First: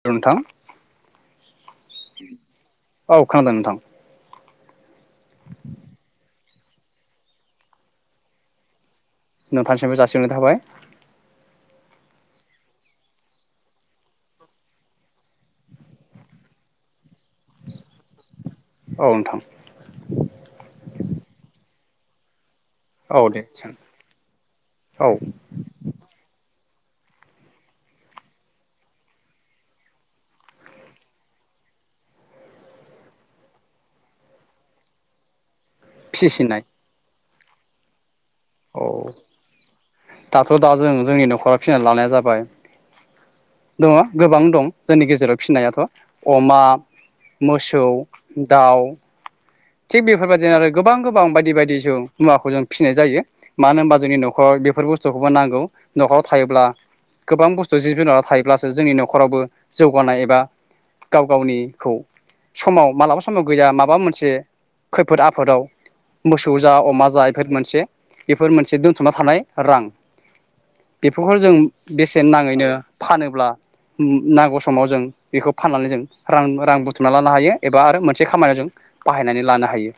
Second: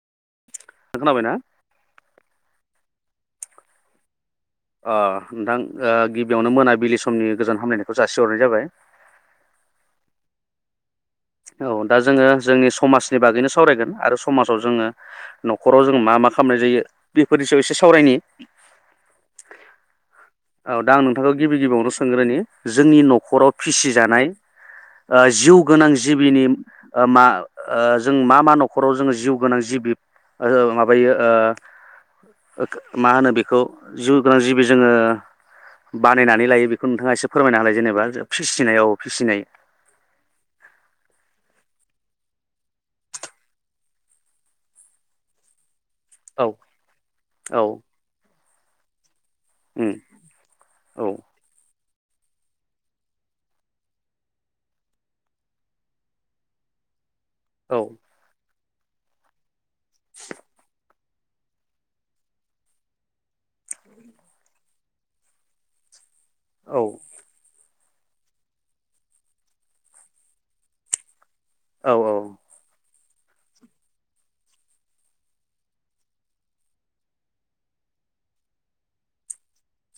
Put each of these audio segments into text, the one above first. औ नोंथां खोनाबायना औ खोनादों नोंथां ओ नोंथां ओ गिबियावनो मोनाबिलि समनि गोजान हामलायनायखौ जासिहरनाय जाबाय नोथां सिमबो जासि हरनाय थाबाय औ दा जोङो जोंनि बेफोरनि सायाव एसे सावरायनि औ नोंथां औ दा आं नोनथांखौ गिबि गिबियावनो स हांग्रानि जोंनि औ दे न'खराव फिसिजानाय औ ओ जिउ गोनां दिम ओ मा ओ जों मा मा न'खराव जोङो जिउ गोनां जिबिब ओ माबायो ओ मा होनो बेखौ जिउ गोनां जिबि जोङो बानायनानै फिसिनाय लायो बेखौ नोंथाङा एसेब फोरमायना हालाय जेनेबा फिसिनाय औ फिसिनाय दाथ' दा जों जोंनि न'खराव फिनानै लानाया जाबाय दङ गोबां दं जोंनि गेजेराव फिसिनायाथ अमा औ औ मोसौ दाउ उम थिग बेफोरबायदिनो आरो गोबां औ गोबां बायदि बायदि जो मुवाखौ जों फिनाय जायो मानो होमबा जोंनि न'खराव बेफोर बुस्थुखौबो नांगौ न'खराव थायोब्ला गोबां औ बुस्थु जिब जुनारा थाय ब्लासो जोंनि न'खरावबो जौगानाय एबा गाव गावनिखौ समाव मालाबा समाव गैया माबा मोनसे खैफोद आफोदाव मोसौ जा औ अमा जा बेफोर मोनसे बेफोर मोनसे दोनथुमना थानाय रां बे खौहाय जों औ बेसेन नाङैनो फानोब्ला नांगौ समाव जों बेखौ फाननानै जों रां रां बुथुमना लानो हायो एबा आरो मोनसे खामानियाव जों बाहायनानै लानो हायो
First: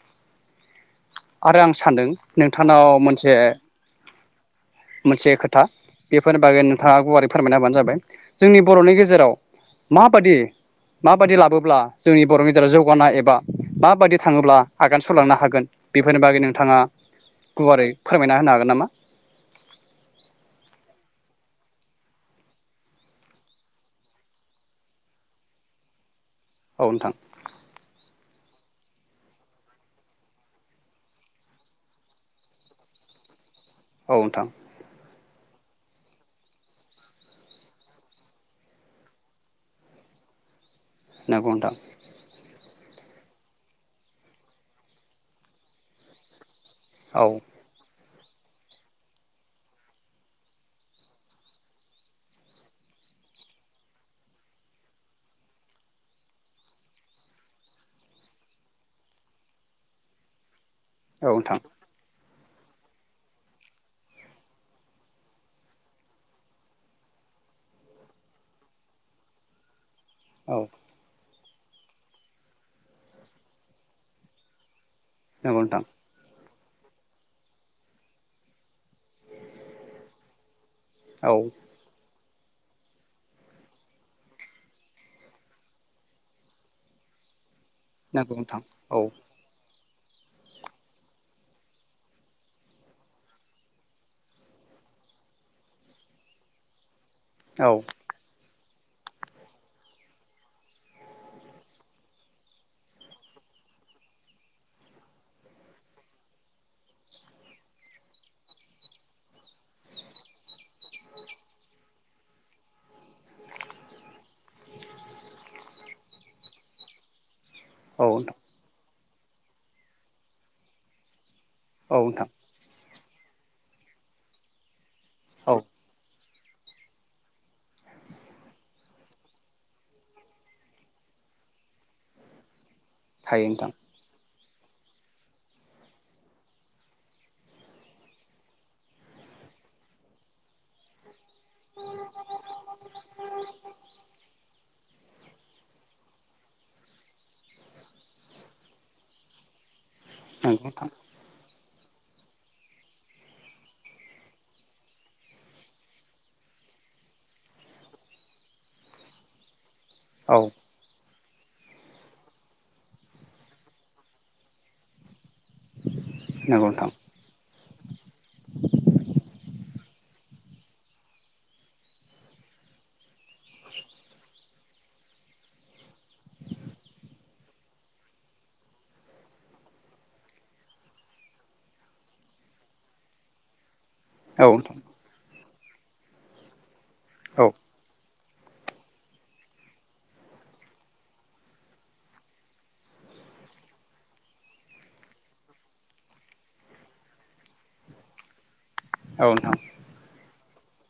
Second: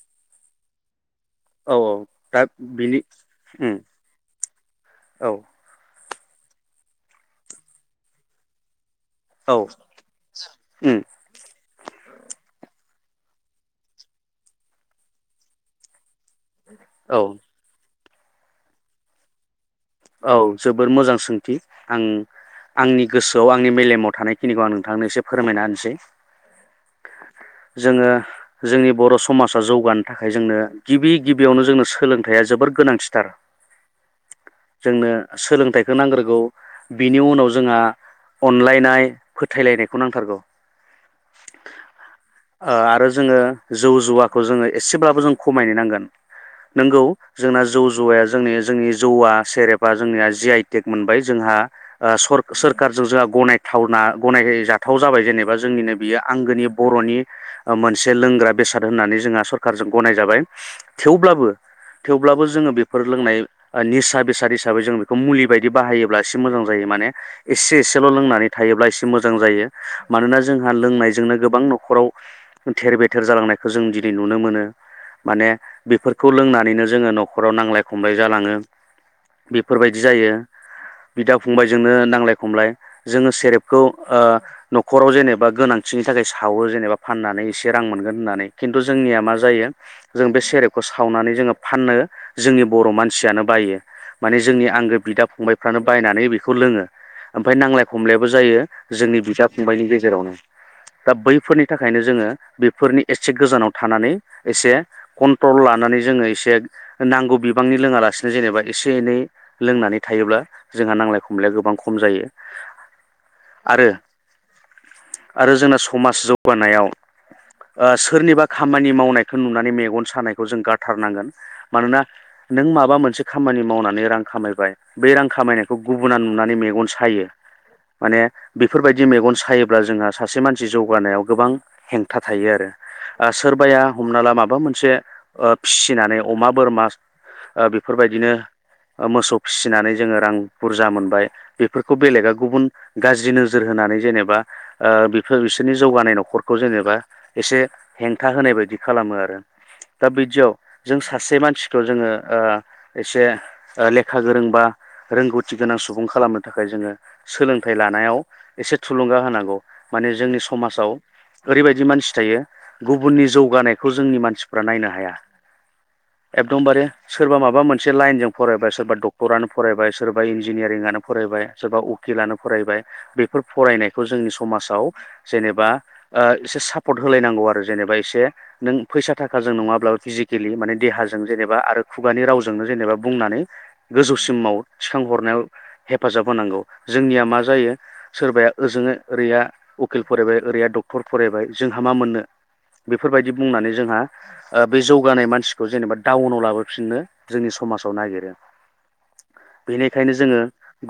आरो आं औ सानदों दा नोंथांनाव बिनि मोनसे उम औ मोनसे खोथा बेफोर बागै नोंथाङा गुवारै फोरमायना होबानो जाबाय जोंनि बर'नि गेजे जेराव माबादि उम माबादि लाबोब्ला जोंनि बर'नि गेजेराव जौगानाय एबा माबायदि थाङोब्ला आगान सुरलांनो हागोन बे फोरनि बागै नोंथाङा औ गुवारै फोरमायना होनो हागोन नामा? औ जोबोर मोजां सोंथि आं आंनि गोसोआव आंनि मेलेमाव थानायखिनिखौ आं नोंथांनो एसे फोरमायना होनसै। औ नोंथां जोङो जोंनि बर' समाजा जौगानो थाखाय जोंनो गिबि गिबियावनो जोंनो सोलोंथाइया जोबोर गोनांथिथार औ नोंथां। जोंनो सोलोंथाइखौ नांग्रोगौ बिनि उनाव जोंहा अनलायनाय फोथायलायनायखौ नांथारगौ। नंगौ नोंथां ओ आरो जोङो जौ जुवाखौ जोङो एसेब्लाबो जों खमायनो नांगोन नोंगौ औ जोंना जौ जुवाया जोंनि जोंनि जौआ सेरेबा जोंनिया जि आइ टेक मोनबाय जोंहा सोरखारजों जोंहा गनायथावना गनायजाथाव जाबाय जेनेबा जोंनिनो बियो आंगोनि बर'नि मोनसे लोंग्रा बेसाद होननानै जोंहा सखारजों गनाय जाबाय। औ थेवब्लाबो नोंथां थेव ब्लाबो जोङो बेफोर लोंनाय ओ निसा बेसा द हिसाबै जों बेखौ मुलि बायदि बाहायोब्ला एसे मोजां जायो माने एसे एसेल' लोंनानै थायोब्ला एसे मोजां जायो। मानोना औ जोंहा लोंनायजोंनो गोबां न'खराव थेर बेथेर जालांनायखौ जों दिनै नुनो मोनो। माने नंगौ नोंथां बेफोरखौ लोंना नैनो जोङो न'खराव नांलाय खमलाय जालाङो। बेफोरबायदि जायो औ बिदा फंबायजोंनो नांलाय खमलाय जोङो सेरेबखौ ओ न'खराव जेनेबा गोनांथिनि थाखाय सावो जेनेबा फाननानै से रां मोनगोन नंगौ होननानै नोंथां खिन्थु औ जोंनिया मा जायो जों बे सेरेबखौ सावनानै जोङो फाननो जोंनि बर' मानसियानो बायो। माने जोंनि आंगो बिदा फंबायफ्रानो बायनानै बेखौ लोङो ओमफाय औ नांलाय खमलायबो जायो। जोंनि बिदा फंबायनि गेजेरावनो दा बैफोरनि थाखायनो जोङो बेफोरनि एसे गोजानाव थानानै एसे कन्ट्रल लानानै जोङो एसे नांगौ बिबांनि लोङालासिनो जेनेबा एसे एनै लोंनानै थायोब्ला जोंहा नांलाय खमलाया गोबां खम जायो आरो आरो जोंना समाज जौगानायाव ओ औ नोंथां सोरनिबा खामानि मावनाय बेखौ नुनानै मेगन सानायखौ जों गाराथारनांगोन। औ मानोना नोंथां नों माबा मोनसे खामानि मावनानै रां खामायबाय। बे रां औ खामायनायखौ गुबुुनना नुनानै मेगन सायो माने बेफोरबायदि मेगन सायोब्ला जोंहा सासे मानसि जौगानायाव गोबां हेंथा थायो आरो थायो नोंथां सोरबाया हमना ला माबा माबा मोनसे ओ फिसिनानै अमा बोरमा ओ बेफोरबायदिनो मोसौ फिसिनानै जोङो रां बुरजा मोनबाय। बेफोरखौ बेलेगा गुबुन गाज्रि नोजोर होनानै जेनेबा ओ बेफोर बिसोरनि जौगानाय नखरखौ जेनेबा एसे हेंथा होनाय बायदि खालामो आरो। दा बिदियाव नंगौ नोंथां जों सासे मानसि थ' जोङो ओ एसे लेखा गोरों बा रोंगौथि गोनां सुबुं खालामनो थाखाय जोङो सोलोंथाइ लानायाव एसे थुलुंगा होनांगौ। माने औ जोंनि समाजाव ओरैबायदि मानसि थायो गुबुननि जौगानायखौ जोंनि मानसिफ्रा नायनो हाया। नंगौ एकदमबारे नोंथां सोरबा माबा मोनसे लाइनजों फरायबाय सोरबा डक्टरानो फरायबाय सोरबा इन्जिनियारिंनो फरायबाय सोरबा उकिलानो फरायबाय बे फोर फरायनायखौ जोंनि समाज आव जेबा एसे सापर्ट होलायनांगौ आरो जेनेबा एसे नों फैसा थाखाजों नङाब्लाबो फिजिकेलि माने देहाजों जेनेबा आरो खुगानि रावजों जेनेबा बुंनानै औ गोजौसिमाव नोंथां थिखांहरनायाव हेफाजाब होनांगौ। जोंनिया मा औ जायो सोरबाया ओजोङै ओरैया उकिल फरायबाय ओरैया डक्टर फरायबाय जोंहा मा मोननो बेफोरबायदि बुंनानै जोंहा बे ओ जौगानाय मानसिखौ जेनेबा डाउनाव लाबोफिननो जोंनि समाजाव नागिरो। औ नोंथां बेनिखायनो जोङो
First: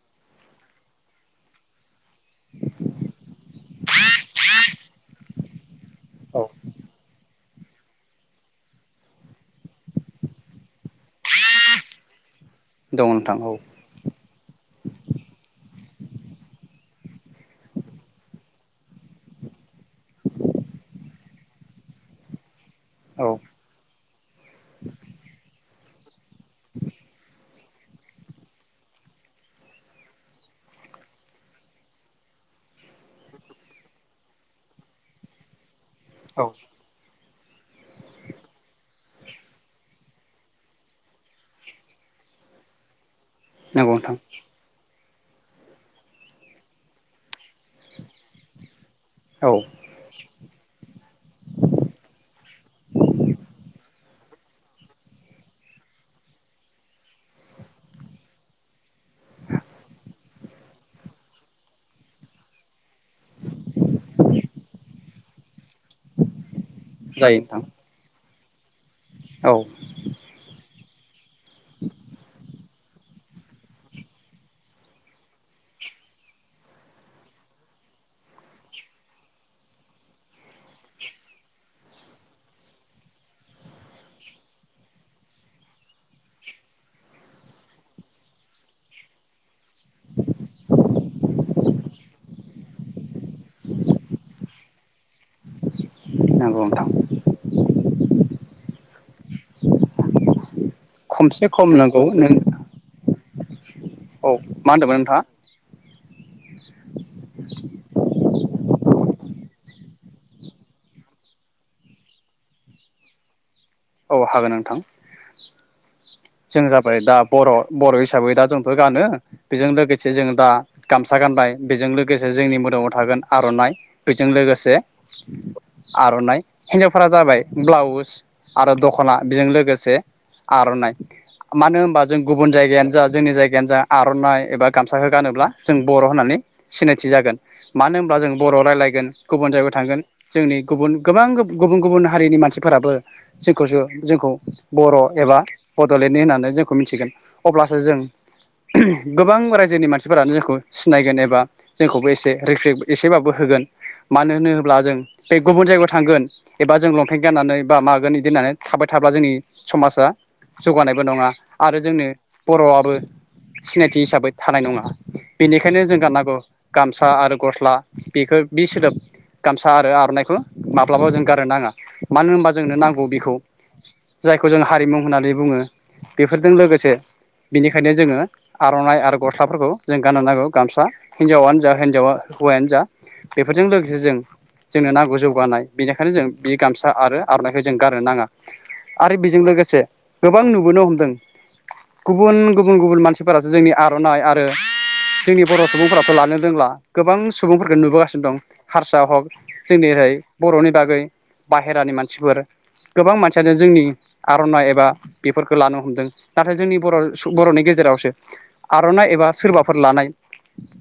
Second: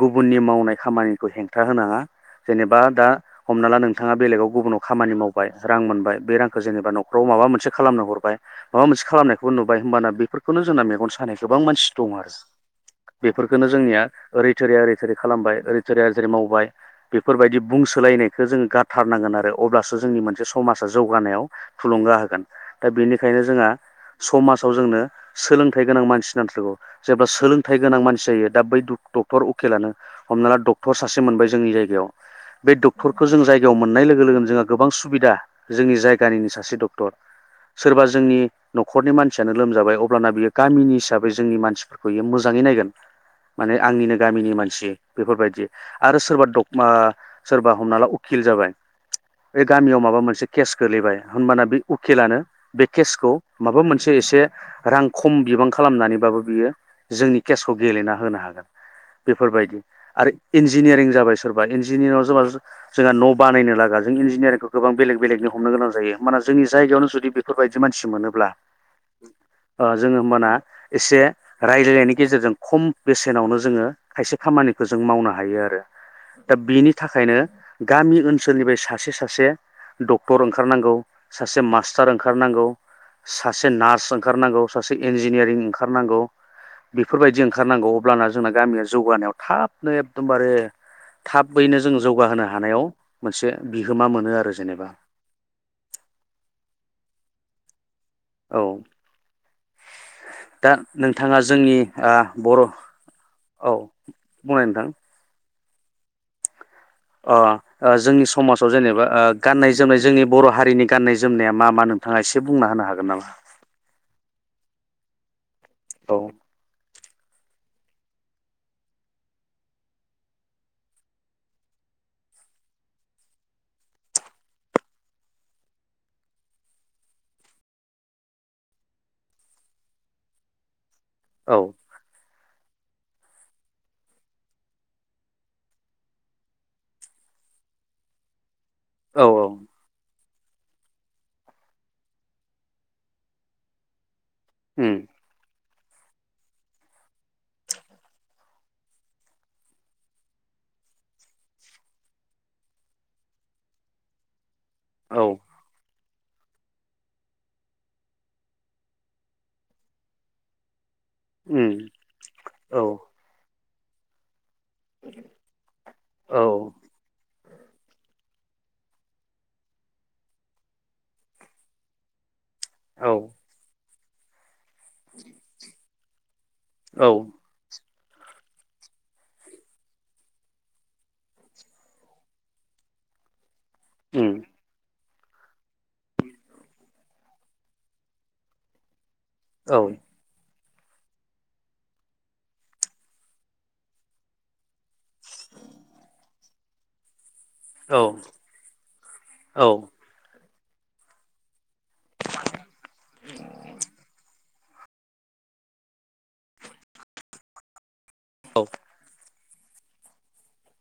गुबुननि मावनाय खामानिखौ हेंथा होनाङा। जेनेबा दा हमना ला नोंथाङा बेलेगाव गुबुनाव खामानि माव बाय रां मोनबाय बे औ रांखौ जेनेबा न'खराव माबा मोनसे खालामनो हरबाय माबा मोनसे खालामनायखौबो नुबाय होमबाना बेफोरखौनो जोंना मेगन गोबां मानसि दं आरो। दङ नोंथां औ बेफोरखौननो जोंनिया ओरै थै ओै थोरै खालामबाय ओरै थोरैया ओरै मावबाय बेफोरबायदि बुंसोलायनायखौ जोङो गारथारनांगोन आरो अब्लासो जोंनि मोनसे समाजा जौगानायाव थुलुंगा होगोन। दा औ बेनिखायनो जोंहा समाजाव जोंनो सोलों थाइ गोनां मानसि नांथारगौ। जेब्ला सोलों थाइ गोनां मानसि जायो। दा बै दुख' डक्टर उकिलानो हमना ला डक्टर सासे मोनबाय जोंनि जायगायाव बे डक्टरखौ जों जायगायाव मोननाय लोगो लोगोनो जोंहा गोबां सुबिदा। जोंनि औ जायगानिनो सासे डक्टर। सोरबा जोंनि नखरनि मानसियानो लोमजाबाय अब्लाना बियो गामिनि हिसाबै जोंनि मानसिफोरखौ बियो मोजाङै नायगोन। माने नंगौ नोंथां आंनिनो गामिनि मानसि बेफोरबायदि। आरो सोरबा डक मा सोरबा हमना ला उखिल जाबाय औ बे गामियाव माबा मोनसे केस' गोलैबाय होनबाना बे उकिलानो बे केसखौ माबा मोनसे एसे रां खम बिबां खालामनानैबाबो बियो जोंनि केसखौ गेलेना होनो हागोन बेफोरबायदि आरो इन्जिनियारिं जाबाय सोरबा इन्जिनियारिंआव सोरबा जोंहा न' बानायनो लागा जों इन्जिनियारिंखौ गोबां बेलेग बेलेगनि हमनो गोनां जायो होनबाना जोंनि जायगायावनो जुदि जायो नोंथां बेफोरबायदि मानसि मोनोब्ला औ । जोङो होमबाना एसे रायलायनायनि गेजेरजों खम' बेसेनावनो जोङो खायसे खामानिखौ जों मावनो हायो आरो दा बेनि थाखायनो गामि ओनसोलनिफ्राय सासे सासे डक्टर ओंखारनांगौ सासे मास्टार ओंखारनांगौ सासे नार्स ओंखारनांगौ । सासे इन्जिनियारिं ओंखारनांगौ बेफोरबायदि ओंखारनांगौ अब्लाना जोंना गामिया जौगानायाव थाब नो एकदमबारे थाबैनो जों जौगाहोनो हानायाव मोनसे बिहोमा मोनो आरो जेनेबा नंगौ नोंथां । औ । दा नोंथाङा खमसे खम जोंनि नंगौ आ नों बर' औ औ बुंनाय मा नोंथां होन्दोंमोन नोंथाङा? अ' ओ जोंनि समाजाव जेनेबा ओ गाननाय जोमनाय जोंनि बर' हारिनि गाननाय जोमनाया मा मा नोंथाङा एसे बुंना होनो हागोन नामा? अ' हागोन नोंथां औ । जों जाबाय दाब बर' बर' हिसाबै दा जोंथ' गानो बेजों लोगोसे जों दा गामसा गानबाय बेजों लोगोसे जोंनि मोदोमाव थागोन आर'नाइ बेजों लोगोसे आर'नाइ हिनजावफोरा जाबाय ब्लाउस आरो दख'ना बेजों लोगोसे आर'नाइ । औ मानो होनोमबा जों गुबुन जायगायानो जा जोंनि जायगायानो जा आर'नाइ एबा गामसाखौ गानोब्ला जों बर' होननानै सिनायथि जागोन मानो होनोब्ला जों बर' रायज्लायगोन औ औ गुबुन जायगायाव थांगोन । जोंनि गुबुन गोबां गुब' गुबुन गुबुन हारिनि मानसिफोराबो जोंखौसो जोंखौ उम बर' एबा बड'लेण्डनि होननानै जोंखौ मिथिगोन अब्लासो जों गोबां रायजोनि मानसिफोरानो जोंखौ सिनायगोन एबा जोंखौबो एसे रिस्पेक्ट एसेबाबो होगोन मानो होनो ब्ला जों औ बे गुबुन जायगायाव थांगोन । एबा जों लंपेन्ट गाननानै बा मागोन बिदि होननानै थाबाय थाब्ला जोंनि समाजा जौगानाय नङा उम आरो जोंनो औ बर'आबो सिनायथि हिसाबै थानाय नङा बेनिखायनो जों गाननांगौ औ गामसा आरो गस्ला । बेखौ बि सोदोब गामसा आरो आर'नाइखौ माब्लाबा जों गारनो नाङा मानो होनबा जोंनो नांगौ औ बेखौ जायखौ जों हारिमु होननानै बुङो फोरजों लोगोसे औ बेनिखायनो जोङो आर'नाइ आरो गस्लाफोरखौ जों गाननो नांगौ गामसा हिनजावानो जा हिनजाव हौवायानो जा बे बेफोरजों लोगोसे जों उम जोंनो नांगौ जौगानाय बेनिखायनो जों बे गामसा आरो आर'नाइखौ जों गारनो नाङा। आरो बेजों औ लोगोसे गोबां नुबोनो हमदों गुबुन गुबुन गुबुन मानसिफोरासो जोंनि आर'नाइ आरो जोंनि बर' सुबुंफोराथ' लानो रोंला गोबां सुबुंफोरखौ औ नुबोगासिनो दं हारसा हग औ जोंनि ओरै बर'नि बागै बाहेर हेरानि मानसिफोर गोबां मानसियानो जोंनि [unintelligible] बेफोरखौ लानो हमदों नाथाय जोंनि बर' बर'नि गेजेरावसो औ आर'ना एबा सोरबा फोर लानाय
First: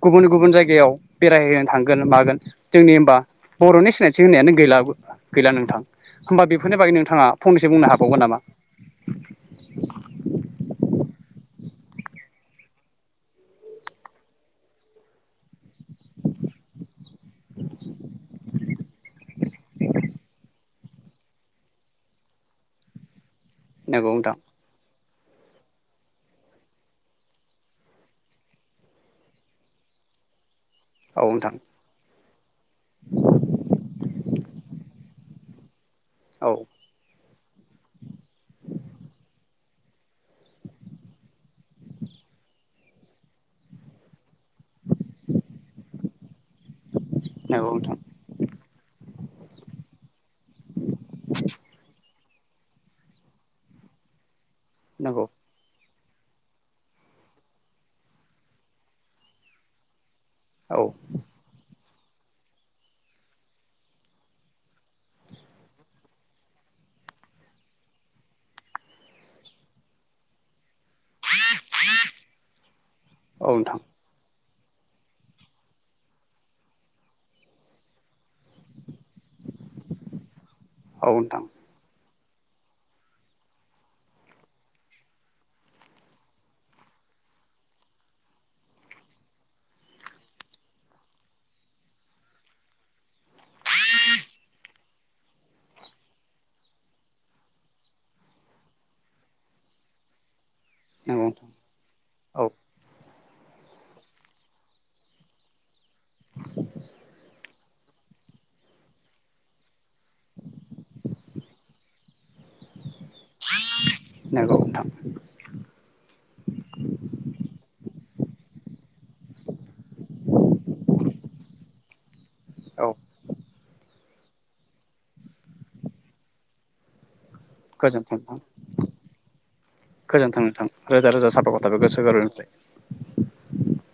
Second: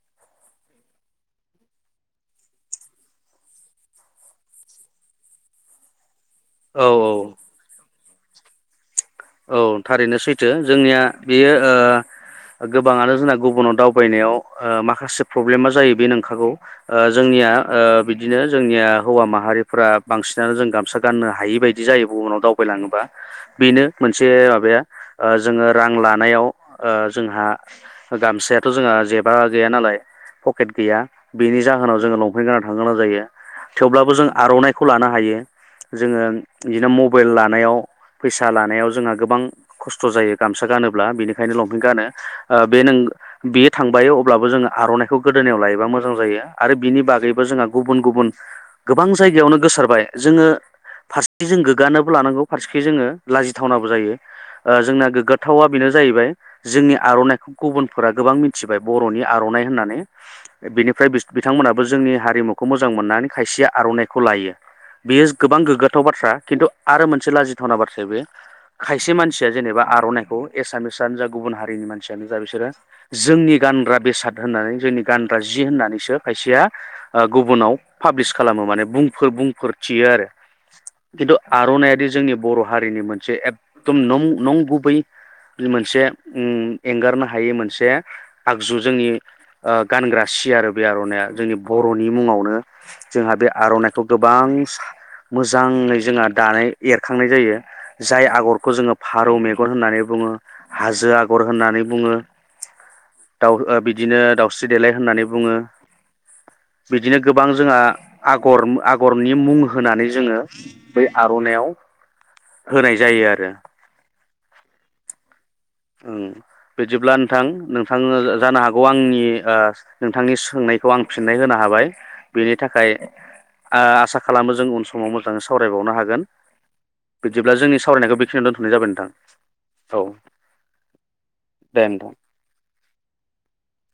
गुबुन गुबुन जायगायाव बेरायहैनो थांगोन मागोन जोंनि हबा बर'नि सिनायथि होनायानो गैला गैला नोंथां होमबा बेफोरनि बागै नोंथाङा औ फंनसो बुंनो हागोन [unintelligible] औ थारैनो सैथो जोंनिया बेयो गोबाङानो जोंना गुबुनाव दावबायनायाव माखासे प्रब्लेमा जायो बे नंखागौ जोंनिया बिदिनो जोंनिया हौवा माहारिफोरा्रा बांसिनानो जों गामसा गाननो हायि बायदि जायो गुबुनाव दावबायलाङोबा बेनो नंगौ मोनसे नोंथां माबाया जोङो रां लानायाव जोंहा गामसायाथ' जोंहा जेबा गैया नालाय पकेट गैया औ नोंथां बेनि जाहोनाव जोंङो लं [unintelligible] गोनां जायो थेवब्लाबो जों आर'नाइखौ लानो हायो। जोङो औ बिदिनो मबाइल लानानै नायाव फैसा लानायाव जोंहा गोबां खस्थ' जायो गामसा गानोब्ला बेनिखायनो लंपेंट गानो बे नों बेयो थांबाय अब्लाबो जोङो आर'नाइखौ गोदोनायाव लायोबा मोजां जायो आरो बिनि बागैबो जोंहा नंगौ नोंथां गुबुन गुबुन गोबां जायगायावनो गोसारबाय जोङो फारसे जों गोग्गानोबो लानांगौ फारसेखि जोङो लाजि थावनाबो जायो जोंना नंगौ गोग्गाथावा बेनो जाहैबाय जोंनि आर'नाइखौ गुबुनफोरा गोबां मिथिबाय बर'नि आर'नाइ होननानै औ बिनिफ्राय बिथांमोना बो जोंनि हारिमुखौ मोजां मोननानै खायसेया आर'नाइखौ लायो बेयो गोबां गोग्गाथाव बाथ्रा खिन्थु आरो मोनसे लाजिथावना बाथ्राया बे खायसे मानसिया जेनेबा आर'नाइखौ एसामिस जा गुबुन हारिनि मानसियानो जा बिसोरो औ जोंनि नोंथां गानग्रा बेसाद होननानै जोंनि गानग्रा जि होननानैसो खायसेया गुबुनाव पाब्लिस खालामो मानेफोर बुंफोर थियो आरो औ खिन्थु आर'नाइआदि जोंनि बर' हारिनि मोनसे मोनसे एकदम नं नं गुबै मोनसे एंगारनो हायै मोनसे आगजु जोंनि गानग्रा सि आरो बे आर'नाइया जोंनि बर'नि मुङावनो जोंहा बे आर'नाइखौ गोबां मोजाङै जोंहा दानाय एरखांनाय जायो। जाय आगरखौ जोङो फारौ मेगन होननानै बुङो। हाजो नोंथां आगर होननानै बुङो औ दाउ बिदिनो दाउस्रि देलाय होननानै बुङो बिदिनो गोबां जोंहा आगर आगरनि मुं होनानै जोङो बै आर'नाइयाव होनाय जायो आरो नंगौ नोंथां ओं बिदिब्ला नोंथां नोंथांनो जानो हागौ आंनि ओ नोंथांनि सोंनायखौ आं फिननाय होनो हाबाय, बेनि औ थाखाय आ आसा खालामो जों उन समाव मोजाङै सावरायबावनो हागोन, बिदिब्ला जोंनि गोजोन्थों सावरायनायखौ नोंथां बेखिनियाव दोनथ'नाय जाबाय नोंथां औ गोजोन्थों नोंथां रोजा रोजा साफाखथाबो दे गोसो नोंथां गोरोनिफ्राय,